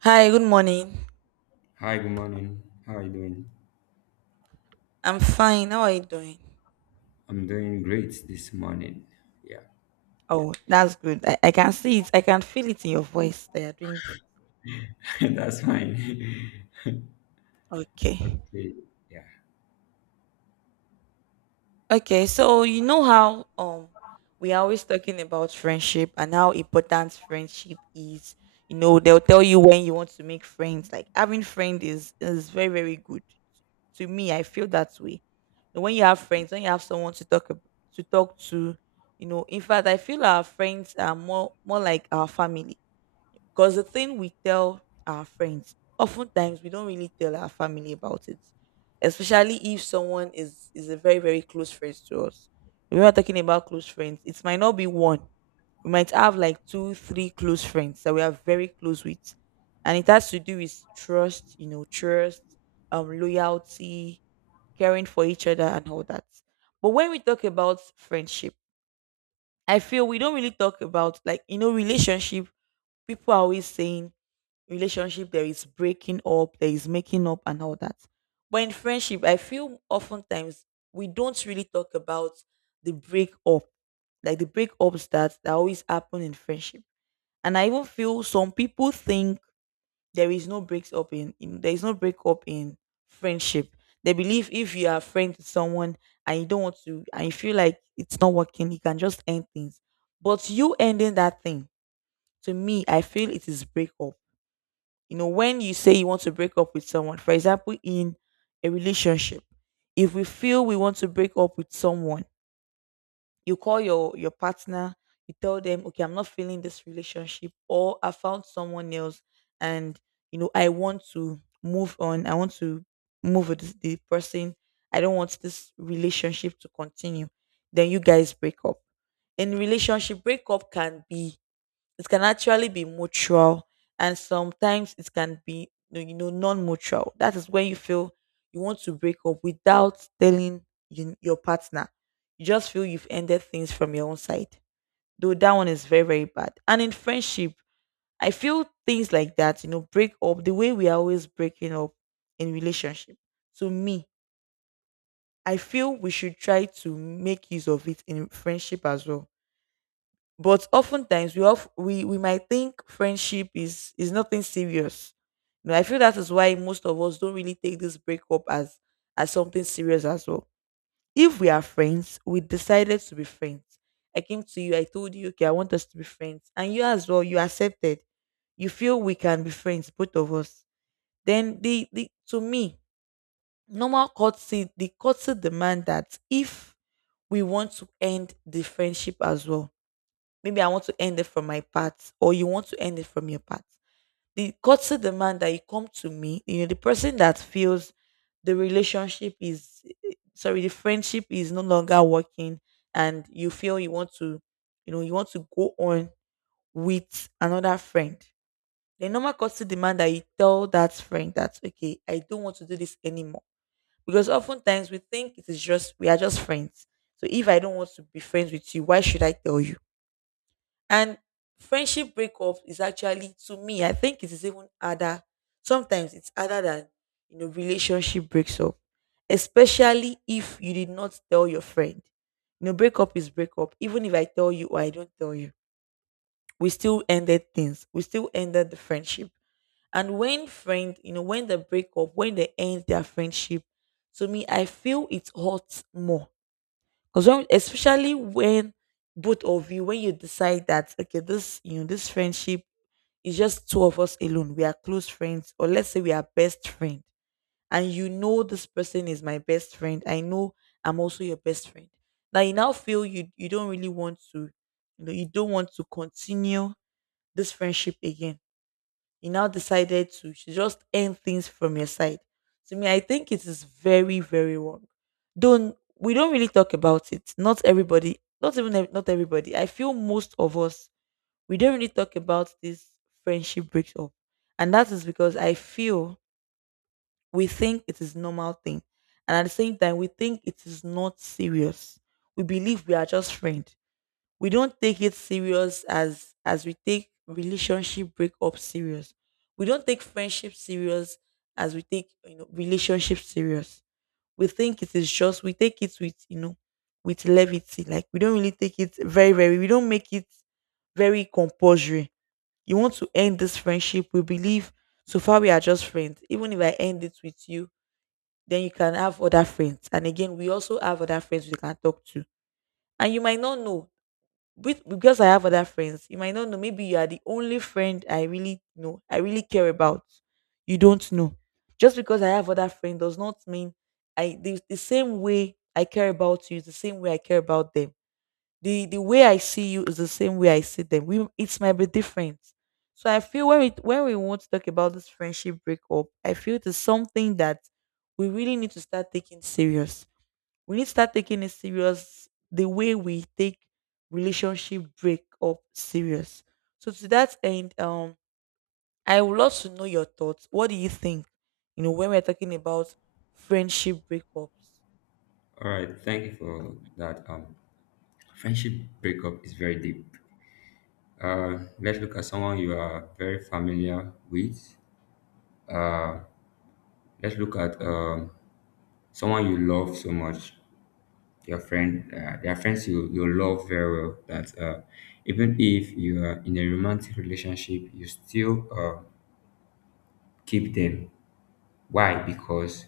Hi, good morning. Hi, good morning. How are you doing? I'm fine. How are you doing? I'm doing great this morning. Yeah, Oh, that's good. I can see it. I can feel it in your voice that you're doing great. that's fine. Okay. Okay, yeah. Okay, so you know how we are always talking about friendship and how important friendship is. You know, they'll tell you when you want to make friends. Like having friends is very, very good. To me, I feel that way. But when you have friends, when you have someone to to talk to, you know, in fact I feel our friends are more like our family, because the thing we tell our friends, oftentimes we don't really tell our family about it. Especially if someone is a very, very close friend to us. When we're talking about close friends, it might not be one. We might have like two, three close friends that we are very close with. And it has to do with trust, you know, trust, loyalty, caring for each other and all that. But when we talk about friendship, I feel we don't really talk about, like, you know, relationship. People are always saying relationship, there is breaking up, there is making up, and all that. But in friendship, I feel oftentimes we don't really talk about the breakup, like the breakups that always happen in friendship. And I even feel some people think there is no breaks up in there is no breakup in friendship. They believe if you are friends with someone, and you don't want to, and you feel like it's not working, you can just end things. But you ending that thing, to me, I feel it is breakup. You know, when you say you want to break up with someone, for example, in a relationship, if we feel we want to break up with someone, you call your partner, you tell them, okay, I'm not feeling this relationship, or I found someone else, and you know, I want to move on. I want to move with the person. I don't want this relationship to continue. Then you guys break up. In relationship, breakup can be, it can actually be mutual, and sometimes it can be you know, non-mutual. That is when you feel you want to break up without telling your partner. You just feel you've ended things from your own side. Though that one is very, very bad. And in friendship, I feel things like that. You know, break up the way we are always breaking up in relationship. To me, I feel we should try to make use of it in friendship as well. But oftentimes we of we might think friendship is nothing serious. You know, I feel that is why most of us don't really take this breakup as something serious as well. If we are friends, we decided to be friends. I came to you, I told you, okay, I want us to be friends, and you as well, you accepted. You feel we can be friends, both of us. Then the to me, normal courtesy, the courtesy demand that if we want to end the friendship as well. Maybe I want to end it from my part, or you want to end it from your part. The courtesy demand that you come to me, you know, the person that feels the relationship is, eh, sorry, the friendship is no longer working, and you feel you want to, you know, you want to go on with another friend. The normal courtesy demand that you tell that friend that, okay, I don't want to do this anymore. Because oftentimes we think it is just, we are just friends. So if I don't want to be friends with you, why should I tell you? And friendship breakup is actually, to me, I think it is even harder. Sometimes it's harder than, you know, relationship breaks up, especially if you did not tell your friend. You know, breakup is breakup. Even if I tell you or I don't tell you, we still ended things. We still ended the friendship. And when friend, you know, when they break up, when they end their friendship, to me, I feel it hurts more because when, especially when both of you, when you decide that, okay, this you know this friendship is just two of us alone. We are close friends, or let's say we are best friend, and you know this person is my best friend. I know I'm also your best friend. Now you now feel you don't really want to, you know, you don't want to continue this friendship again. You now decided to just end things from your side. To me, I think it is very, very wrong. Don't we don't really talk about it. Not everybody, not even ev- not everybody. I feel most of us, we don't really talk about this friendship breaks up, and that is because I feel we think it is normal thing, and at the same time we think it is not serious. We believe we are just friends, we don't take it serious as we take relationship breakup serious. We don't take friendship serious as we take, you know, relationship serious. We think it is just, we take it with, you know, with levity. Like we don't really take it very, very. We don't make it very compulsory. You want to end this friendship? We believe so far we are just friends. Even if I end it with you, then you can have other friends. And again, we also have other friends we can talk to. And you might not know with, because I have other friends, you might not know. Maybe you are the only friend I really know, I really care about. You don't know. Just because I have other friends does not mean the same way I care about you is the same way I care about them. The way I see you is the same way I see them. We it might be different. So I feel when we, when we want to talk about this friendship breakup, I feel it is something that we really need to start taking serious. We need to start taking it serious the way we take relationship break up serious. So to that end, I would love to know your thoughts. What do you think? You know, when we're talking about friendship breakups. All right, thank you for that. Friendship breakup is very deep. Let's look at someone you are very familiar with. Let's look at someone you love so much, your friend. There are friends you love very well that even if you are in a romantic relationship, you still keep them. Why? Because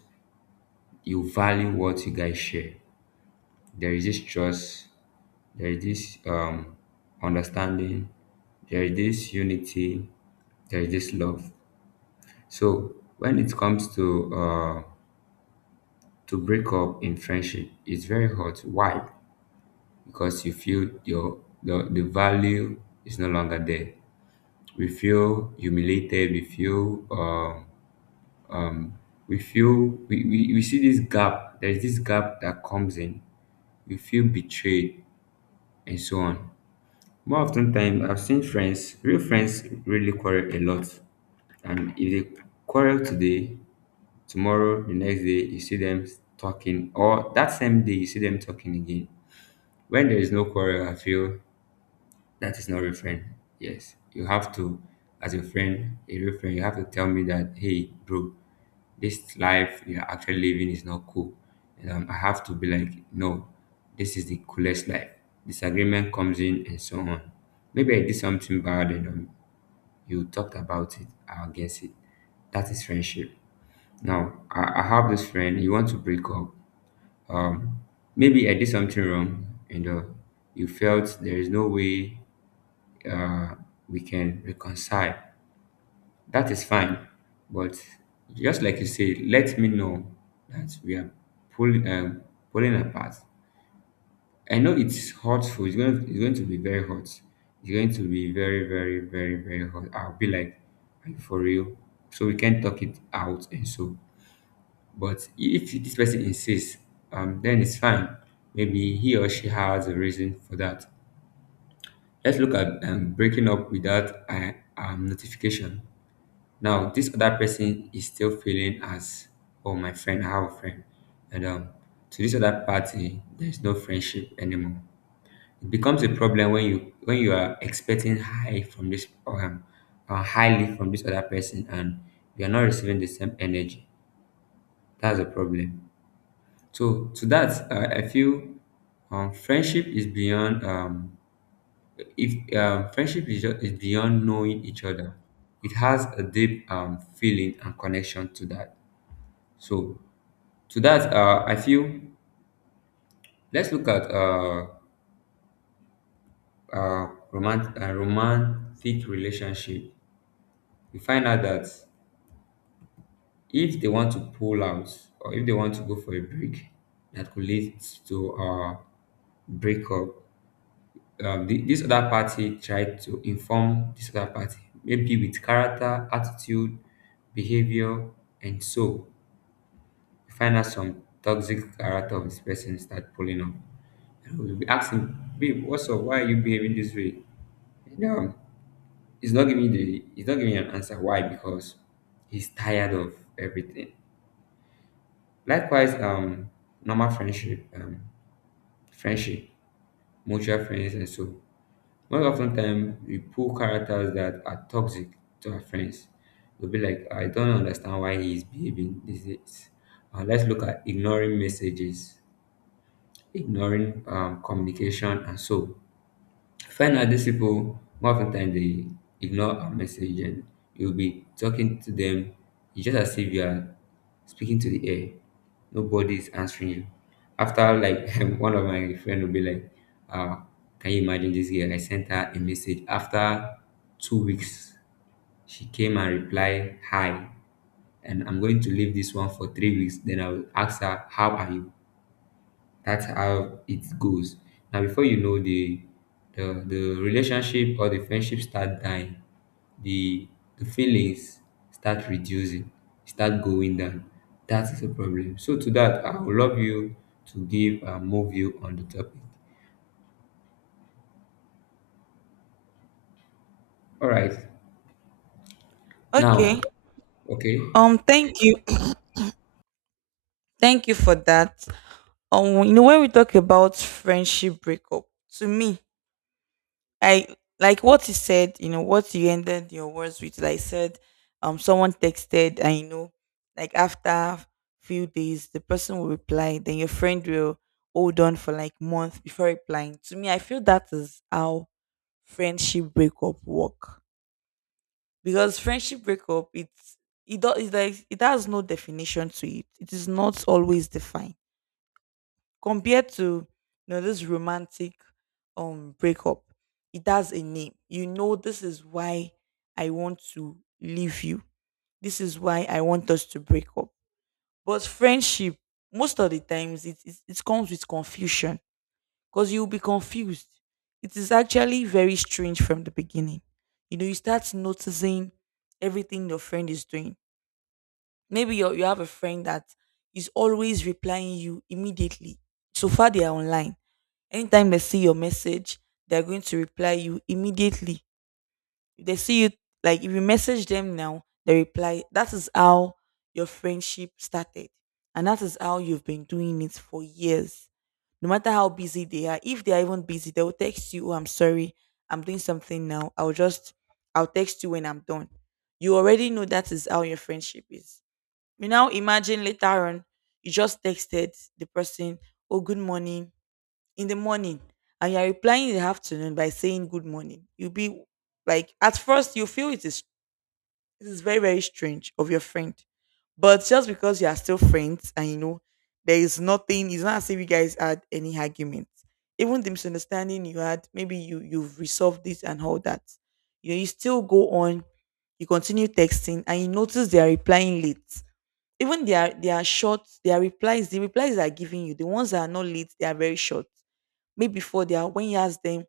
you value what you guys share. There is this trust, there is this understanding, there is this unity, there is this love. So when it comes to to break up in friendship, it's very hard. Why? Because you feel the value is no longer there. We feel humiliated. We feel we feel we see this gap. There is this gap that comes in. We feel betrayed and so on. More often time, I've seen friends, real friends really quarrel a lot. And if they quarrel today, tomorrow, the next day, you see them talking, or that same day, you see them talking again. When there is no quarrel, I feel that is not a friend. Yes, you have to, as a friend, a real friend, you have to tell me that, hey, bro, this life you're actually living is not cool. And I have to be like, no, this is the coolest life. Disagreement comes in and so on. Maybe I did something bad and you talked about it I'll against it. That is friendship. Now, I have this friend, you want to break up. Um, Maybe I did something wrong and you felt there is no way uh, we can reconcile. That is fine, but just like you say, let me know that we are pulling pulling apart. I know it's hurtful. It's going to be very hot. It's going to be very, very, very, very hot. I'll be like, are you for real? So we can talk it out and so. But if this person insists, then it's fine. Maybe he or she has a reason for that. Let's look at breaking up without a notification. Now this other person is still feeling as, oh, my friend, I have a friend. And to this other party, there's no friendship anymore. It becomes a problem when you are expecting highly from this other person, and you are not receiving the same energy. That's a problem. So to that, I feel friendship is beyond if friendship is beyond knowing each other. It has a deep feeling and connection to that. So to that, I feel let's look at uh, romantic relationship. You find out that if they want to pull out or if they want to go for a break, that could lead to breakup. This other party tried to inform this other party, maybe with character, attitude, behavior, and so you find out some toxic character of this person start pulling up. I would be asking, babe, what's up? Why are you behaving this way? No, he's not giving an answer. Why? Because he's tired of everything. Likewise, normal friendship, friendship, mutual friends, and so most often time we pull characters that are toxic to our friends. We'll be like, I don't understand why he's behaving this. Let's look at ignoring messages, ignoring communication, and so. Finally, these people more often than they ignore our message, and you'll be talking to them. It's just as if you are speaking to the air. Nobody is answering you. After like one of my friend will be like, uh, can you imagine this girl? I sent her a message after 2 weeks. She came and replied hi, and I'm going to leave this one for 3 weeks. Then I will ask her, how are you? That's how it goes. Now, before you know the relationship or the friendship start dying, the the feelings start reducing, start going down. That is a problem. So to that, I would love you to give more view on the topic. All right. Okay. Now, okay. Thank you. Thank you for that. You know, when we talk about friendship breakup, to me, I like what you said, you know, what you ended your words with. Like said, someone texted, and you know, like after few days, the person will reply. Then your friend will hold on for like month before replying. To me, I feel that is how friendship breakup work, because friendship breakup, it's like it has no definition to it. It is not always defined compared to, you know, this romantic breakup. It has a name. You know, this is why I want to leave you, this is why I want us to break up. But friendship, most of the times, it comes with confusion, because you'll be confused. It is actually very strange from the beginning. You know, you start noticing everything your friend is doing. Maybe you have a friend that is always replying you immediately, so far they are online. Anytime they see your message, they're going to reply you immediately. If they see you, like if you message them now, they reply. That is how your friendship started. And that is how you've been doing it for years. No matter how busy they are, if they are even busy, they will text you, "Oh, I'm sorry, I'm doing something now. I'll text you when I'm done." You already know that is how your friendship is. You now imagine later on, you just texted the person, "Oh, good morning," in the morning, and you're replying in the afternoon by saying good morning, you'll be like, at first, you feel it is very, very strange of your friend. But just because you are still friends, and you know, there is nothing, it's not as if you guys had any argument. Even the misunderstanding you had, maybe you've resolved this and all that. You still go on, you continue texting and you notice they are replying late. Even the replies they are giving you, the ones that are not late, they are very short. Maybe before they are when you ask them,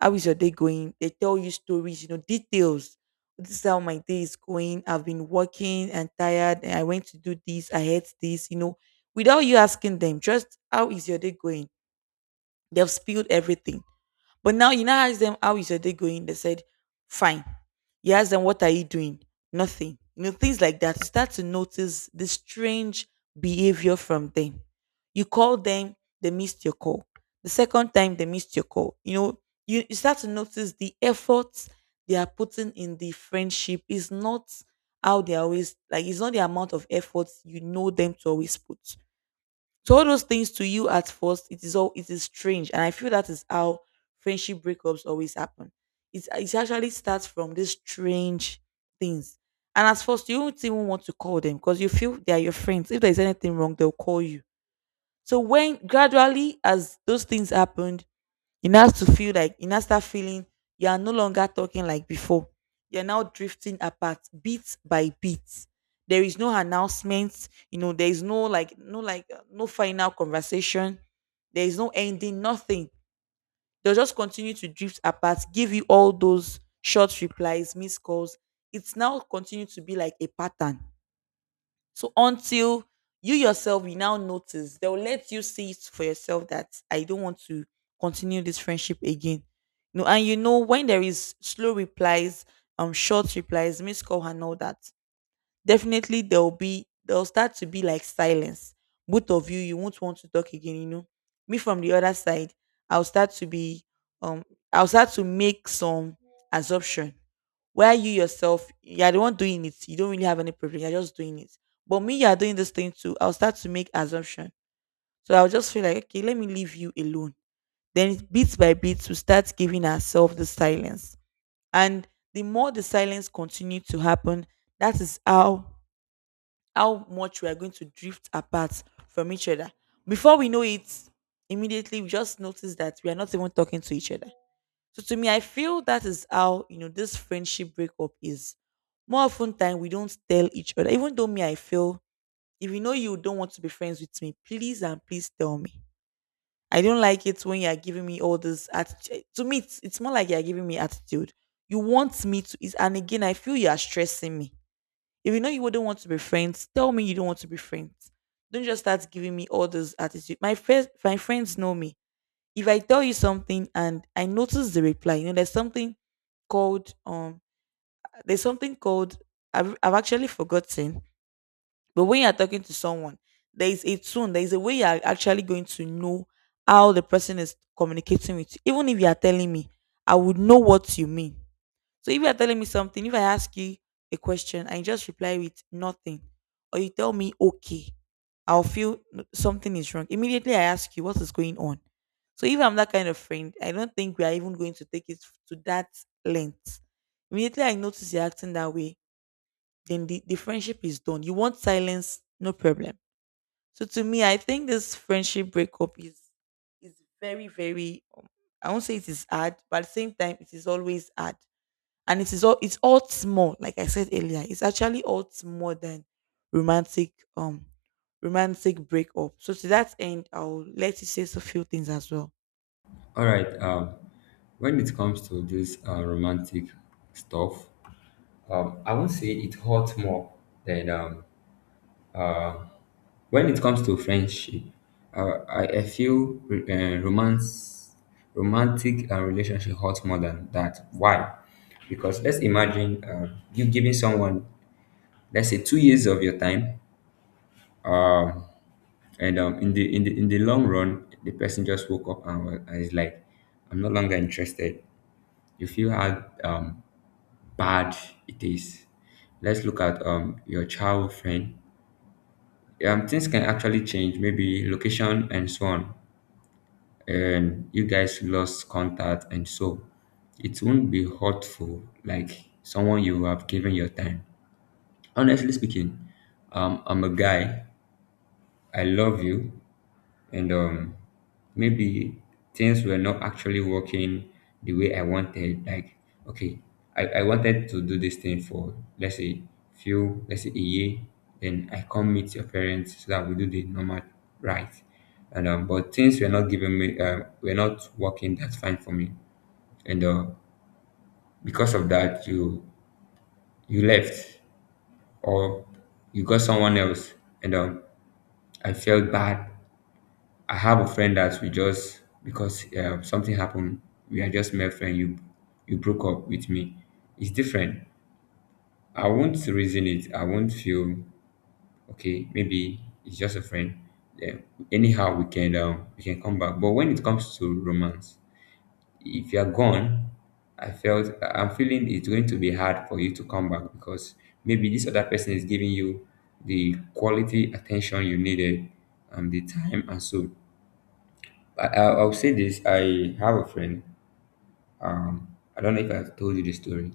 how is your day going? They tell you stories, you know, details. This is how my day is going. I've been working and tired, and I went to do this. I hate this, without you asking them, just how is your day going? They've spilled everything. But now you now ask them how is your day going? They said, fine. You ask them what are you doing? Nothing. Things like that. You start to notice the strange behavior from them. You call them, they missed your call. The second time they missed your call. You start to notice the efforts they are putting in the friendship is not how they always like, it's not the amount of effort you know them to always put. So all those things to you at first, it is strange, and I feel that is how friendship breakups always happen. It actually starts from these strange things, and at first you don't even want to call them because you feel they are your friends. If there is anything wrong, they'll call you. So when gradually as those things happened, it has to feel like it now start feeling you are no longer talking like before. You're now drifting apart bit by bit. There is no announcement, you know, there is no like no like no final conversation, there is no ending, nothing. They'll just continue to drift apart, give you all those short replies, missed calls. It's now continued to be like a pattern, so until you yourself will now notice, they'll let you see it for yourself that I don't want to continue this friendship again. No, and you know when there is slow replies, short replies, miss call and all that, definitely there'll start to be like silence. Both of you, you won't want to talk again. Me from the other side, I'll start to be um I'll start to make some assumption where you yourself, you're the one doing it. You don't really have any privilege. You're just doing it. But me, you're doing this thing too. I'll start to make assumption. So I'll just feel like, okay, let me leave you alone. Then bit by bit, we start giving ourselves the silence. And the more the silence continue to happen, that is how much we are going to drift apart from each other. Before we know it, immediately we just notice that we are not even talking to each other. So to me, I feel that is how this friendship breakup is. More often time we don't tell each other. Even though me, I feel if you know you don't want to be friends with me, please and please tell me. I don't like it when you are giving me all this attitude. To me, it's more like you are giving me attitude. You want me to, is and again, I feel you are stressing me. If you know you wouldn't want to be friends, tell me you don't want to be friends. Don't just start giving me all this attitude. My friends know me, if I tell you something and I notice the reply, there's something called there's something called I've actually forgotten. But when you're talking to someone, there is a tone, there is a way you're actually going to know how the person is communicating with you. Even if you are telling me, I would know what you mean. So if you are telling me something, if I ask you a question and you just reply with nothing, or you tell me okay, I'll feel something is wrong. Immediately I ask you what is going on. So if I'm that kind of friend, I don't think we are even going to take it to that length. Immediately I notice you're acting that way, then the friendship is done. You want silence, no problem. So to me, I think this friendship breakup is very, very I won't say it is hard, but at the same time, it is always hard, and it's all small, like I said earlier, it's actually all more than romantic romantic breakup. So to that end, I'll let you say a few things as well. All right. When it comes to this romantic stuff, I won't say it hurts more than when it comes to friendship, I, I feel romantic relationship hurts more than that. Why? Because let's imagine you giving someone, let's say, 2 years of your time, um, and in the long run, the person just woke up and is like, "I'm no longer interested." You feel how bad it is. Let's look at your childhood friend. Things can actually change, maybe location and so on, and you guys lost contact, and so it won't be hurtful like someone you have given your time. Honestly speaking, I'm a guy. I love you, and maybe things were not actually working the way I wanted. Like, okay, I wanted to do this thing for, let's say let's say a year, then I come meet your parents so that we do the normal right. And but things were not working that fine for me. And because of that, you left or you got someone else, and I felt bad. I have a friend that we just because something happened, we are just mere friend. You broke up with me. It's different. I won't reason it. I won't feel okay. Maybe it's just a friend. Yeah. Anyhow, we can come back. But when it comes to romance, if you are gone, I felt I'm feeling it's going to be hard for you to come back, because maybe this other person is giving you the quality attention you needed and the time and so. I'll say this. I have a friend. Um, I don't know if I've told you the story.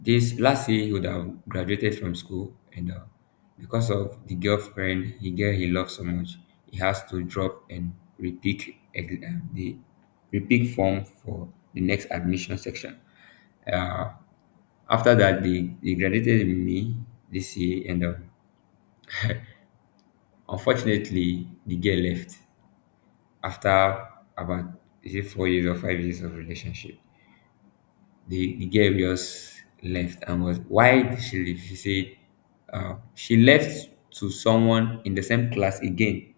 This last year, he would have graduated from school, and because of the girlfriend, he loves so much, he has to drop and repeat the repeat form for the next admission section. Uh, After that, they graduated with me this year, and unfortunately, the girl left after about, is it 4 years or 5 years of relationship? The girl just left, and was, why did she leave? She said, she left to someone in the same class again,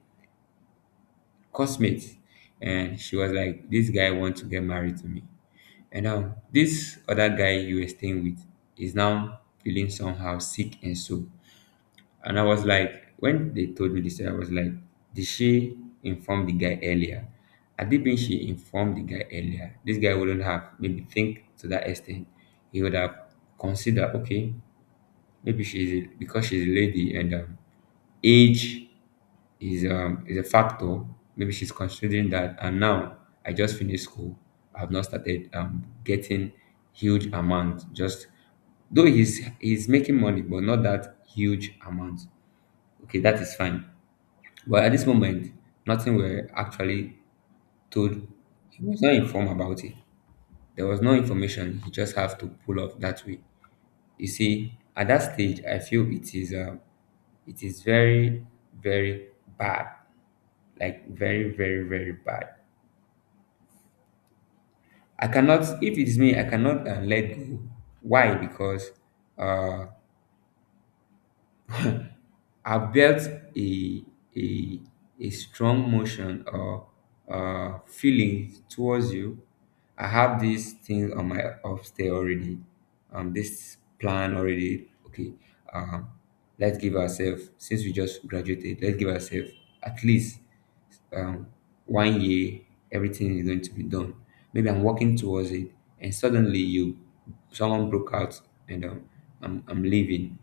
classmates. And she was like, this guy wants to get married to me. And now this other guy you were staying with is now feeling somehow sick and so. And I was like, when they told me this, I was like, did she inform the guy earlier? Had it been she informed the guy earlier, this guy wouldn't have maybe think to that extent. He would have considered, okay, because she's a lady, and age is a factor. Maybe she's considering that. And now I just finished school. I've not started getting huge amount. Just, though, he's making money, but not that huge amount. Okay, that is fine. But at this moment, nothing were actually told. He was not informed about it. There was no information. He just have to pull off that way. You see, at that stage, I feel it is very, very bad. Like very, very, very bad. I cannot. If it is me, I cannot let go. Why? Because uh, I built a a a strong motion or feeling towards you. I have these things on my upstairs already. This plan already. Okay. Um, let's give ourselves, since we just graduated. Let's give ourselves at least um, one year. Everything is going to be done. Maybe I'm working towards it, and suddenly you, someone broke out, and I'm leaving.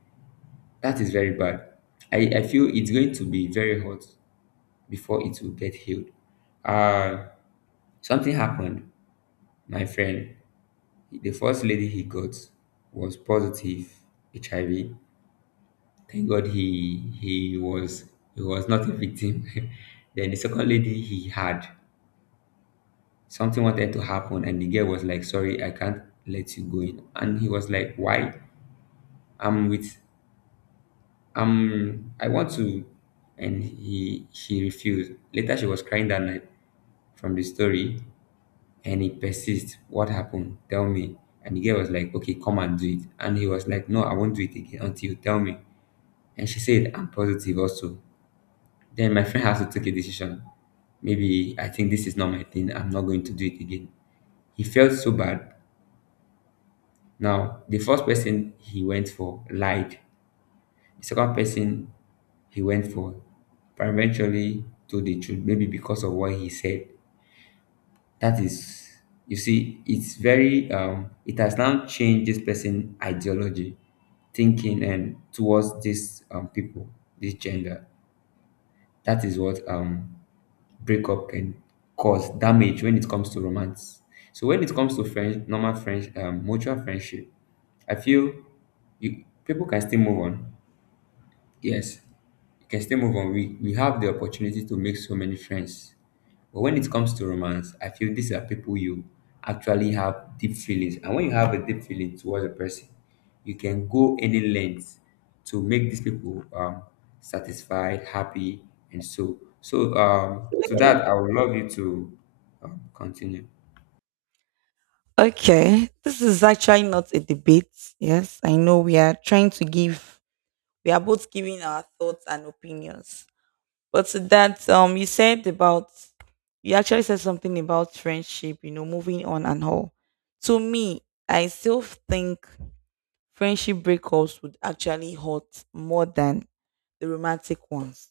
That is very bad. I feel it's going to be very hot before it will get healed. Uh, Something happened. My friend, the first lady he got was positive HIV. Thank God he was not a victim. Then the second lady he had, something wanted to happen, and the girl was like, sorry, I can't let you go in. And he was like, why? I'm with, I want to. And he she refused. Later she was crying that night from the story, and he persists. What happened? Tell me. And the girl was like, okay, come and do it. And he was like, no, I won't do it again until you tell me. And she said, I'm positive also. Then my friend has to take a decision. Maybe I think this is not my thing. I'm not going to do it again. He felt so bad. Now, the first person he went for lied. The second person he went for eventually told the truth, maybe because of what he said. That is, you see, it's very, it has now changed this person' ideology, thinking, and towards these people, this gender. That is what breakup can cause damage when it comes to romance. So when it comes to friends, normal friends, mutual friendship, I feel you people can still move on. Yes, you can still move on. We have the opportunity to make so many friends. But when it comes to romance, I feel these are people you actually have deep feelings. And when you have a deep feeling towards a person, you can go any length to make these people satisfied, happy, and so. So to that, I would love you to continue. Okay, this is actually not a debate. Yes, I know we are trying to give, we are both giving our thoughts and opinions. But to that you actually said something about friendship, moving on and all. To me, I still think friendship breakups would actually hurt more than the romantic ones.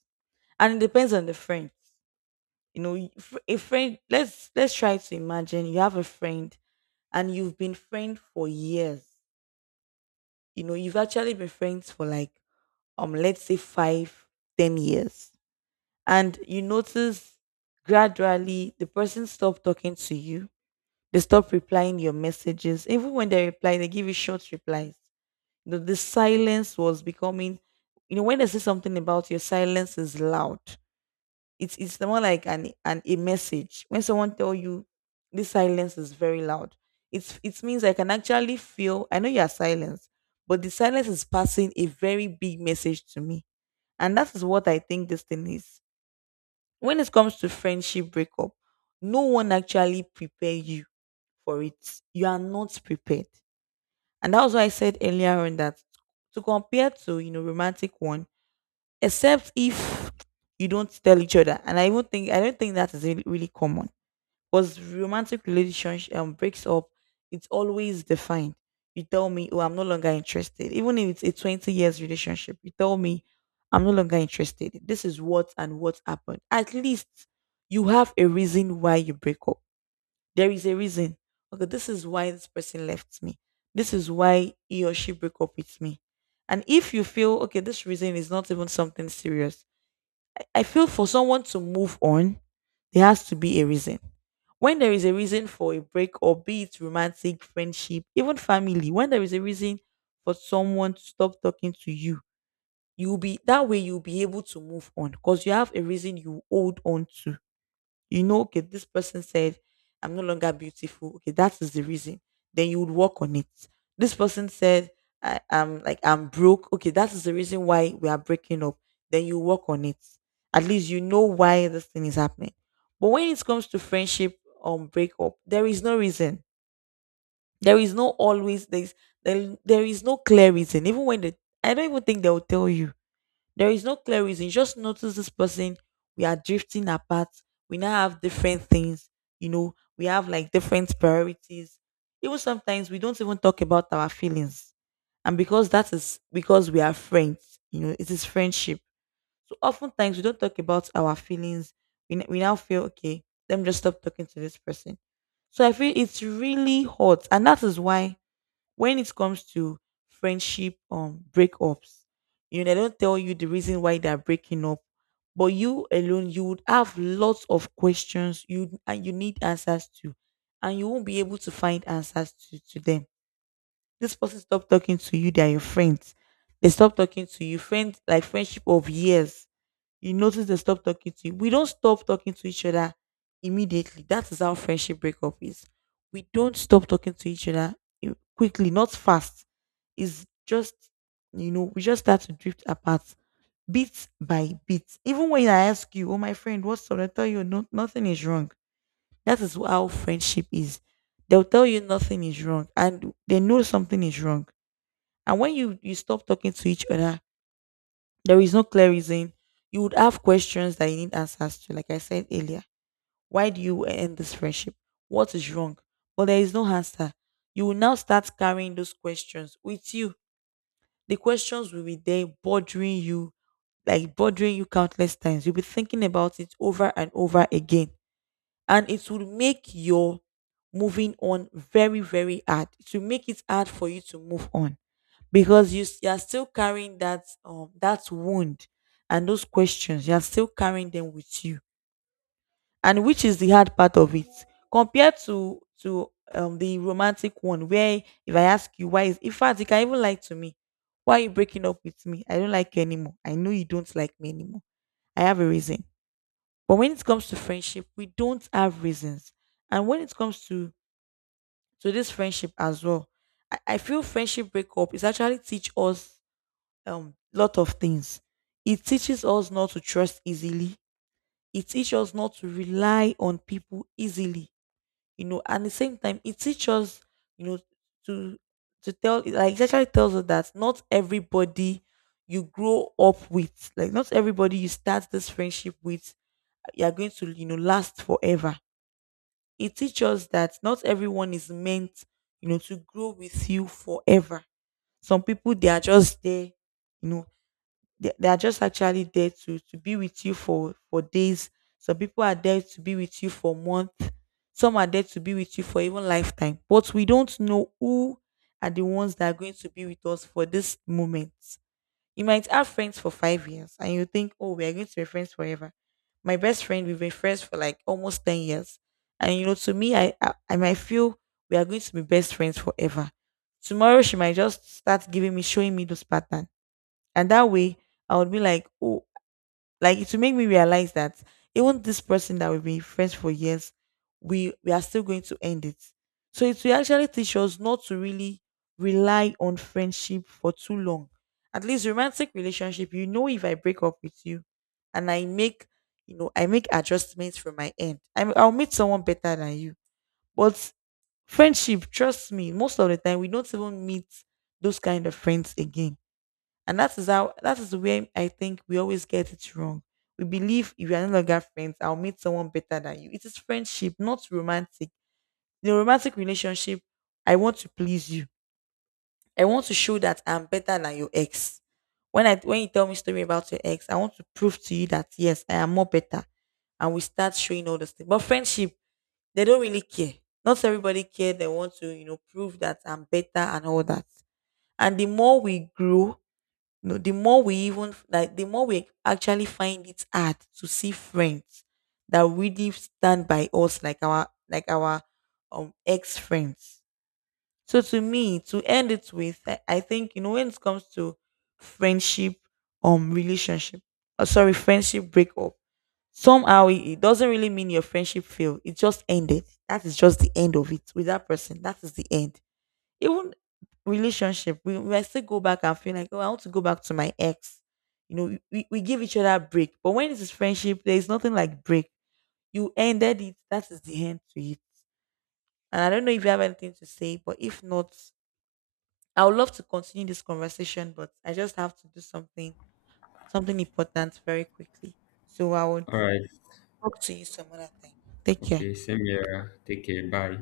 And it depends on the friend. A friend, let's try to imagine you have a friend, and you've been friends for years. You've actually been friends for like let's say five, 10 years, and you notice gradually the person stop talking to you, they stop replying your messages. Even when they reply, they give you short replies. The silence was becoming, you know when they say something about your silence is loud, it's more like an a message. When someone tell you this silence is very loud, it means I can actually feel I know you are silent, but the silence is passing a very big message to me, and that is what I think this thing is. When it comes to friendship breakup, no one actually prepare you for it. You are not prepared. And that was why I said earlier on that to compare to romantic one, except if you don't tell each other. And I don't think that is really, really common, because romantic relationship breaks up, it's always defined. You tell me, oh, I'm no longer interested. Even if it's a 20 years relationship, you tell me, I'm no longer interested. This is what and what happened. At least you have a reason why you break up. There is a reason. Okay, this is why this person left me. This is why he or she broke up with me. And if you feel, okay, this reason is not even something serious, I feel for someone to move on, there has to be a reason. When there is a reason for a break, or be it romantic, friendship, even family, when there is a reason for someone to stop talking to you, you'll be that way, you'll be able to move on because you have a reason you hold on to. Okay, this person said, I'm no longer beautiful. Okay, that is the reason. Then you would work on it. This person said, I'm broke. Okay, that is the reason why we are breaking up. Then you work on it. At least you know why this thing is happening. But when it comes to friendship on breakup, there is no reason. There is no always, there is no clear reason. Even when I don't even think they will tell you, there is no clear reason. Just notice this person. We are drifting apart. We now have different things. We have like different priorities. Even sometimes we don't even talk about our feelings. And because that is because we are friends, it is friendship. So oftentimes we don't talk about our feelings. We now feel, okay, let me just stop talking to this person. So I feel it's really hot. And that is why when it comes to friendship breakups, they don't tell you the reason why they're breaking up, but you alone you would have lots of questions, you need answers to, and you won't be able to find answers to them. This person stopped talking to you, they're your friends, they stop talking to you, friends like friendship of years, you notice they stop talking to you. We don't stop talking to each other immediately. That is how friendship breakup is. We don't stop talking to each other quickly, not fast. It's just, we just start to drift apart bit by bit. Even when I ask you, oh, my friend, what's up? I tell you, no, nothing is wrong. That is how friendship is. They'll tell you nothing is wrong and they know something is wrong. And when you stop talking to each other, there is no clear reason. You would have questions that you need answers to, like I said earlier. Why do you end this friendship? What is wrong? But there is no answer. You will now start carrying those questions with you. The questions will be there bothering you, like bothering you countless times. You'll be thinking about it over and over again, and it will make your moving on very very hard. It will make it hard for you to move on because you are still carrying that that wound, and those questions. You are still carrying them with you, and which is the hard part of it compared to the romantic one, where if I ask you why, is in fact you can even lie to me. Why are you breaking up with me? I don't like you anymore. I know you don't like me anymore. I have a reason. But when it comes to friendship, we don't have reasons. And when it comes to this friendship as well, I feel friendship breakup is actually teach us lot of things. It teaches us not to trust easily. It teaches us not to rely on people easily. You know, and at the same time, it teaches us, you know, to to tell, like it actually tells us that not everybody you grow up with, like not everybody you start this friendship with, you're going to, you know, last forever. It teaches us that not everyone is meant, you know, to grow with you forever. Some people, they are just there, you know, they are just actually there to be with you for days. Some people are there to be with you for months. Some are there to be with you for even lifetime. But we don't know who are the ones that are going to be with us for this moment. You might have friends for 5 years and you think, oh, we are going to be friends forever. My best friend, we've been friends for like almost 10 years. And you know, to me, I might feel we are going to be best friends forever. Tomorrow, she might just start giving me, showing me those pattern. And that way, I would be like, oh, like it will make me realize that even this person that we've been friends for years, we are still going to end it. So it will actually teach us not to really rely on friendship for too long. At least romantic relationship, you know, if I break up with you and I make, you know, I make adjustments from my end. I'll meet someone better than you. But friendship, trust me, most of the time we don't even meet those kind of friends again. And that is how, that is where I think we always get it wrong. We believe if you are no longer friends, I'll meet someone better than you. It is friendship, not romantic. In a romantic relationship, I want to please you. I want to show that I'm better than your ex. When you tell me story about your ex, I want to prove to you that yes, I am more better. And we start showing all those things. But friendship, they don't really care. Not everybody care. They want to, you know, prove that I'm better and all that. And the more we grow, no, the more we even like, the more we actually find it hard to see friends that really stand by us, like our ex friends. So to me, to end it with, I think, you know, when it comes to friendship, relationship, or sorry, friendship breakup. Somehow it doesn't really mean your friendship failed. It just ended. That is just the end of it with that person. That is the end. Even relationship, we might still go back and feel like, oh, I want to go back to my ex. You know, we give each other a break. But when it is friendship, there is nothing like break. You ended it. That is the end to it. And I don't know if you have anything to say, but if not, I would love to continue this conversation, but I just have to do something, something important very quickly. So I would All right. talk to you some other time. Take care. Okay. Same here. Take care. Bye.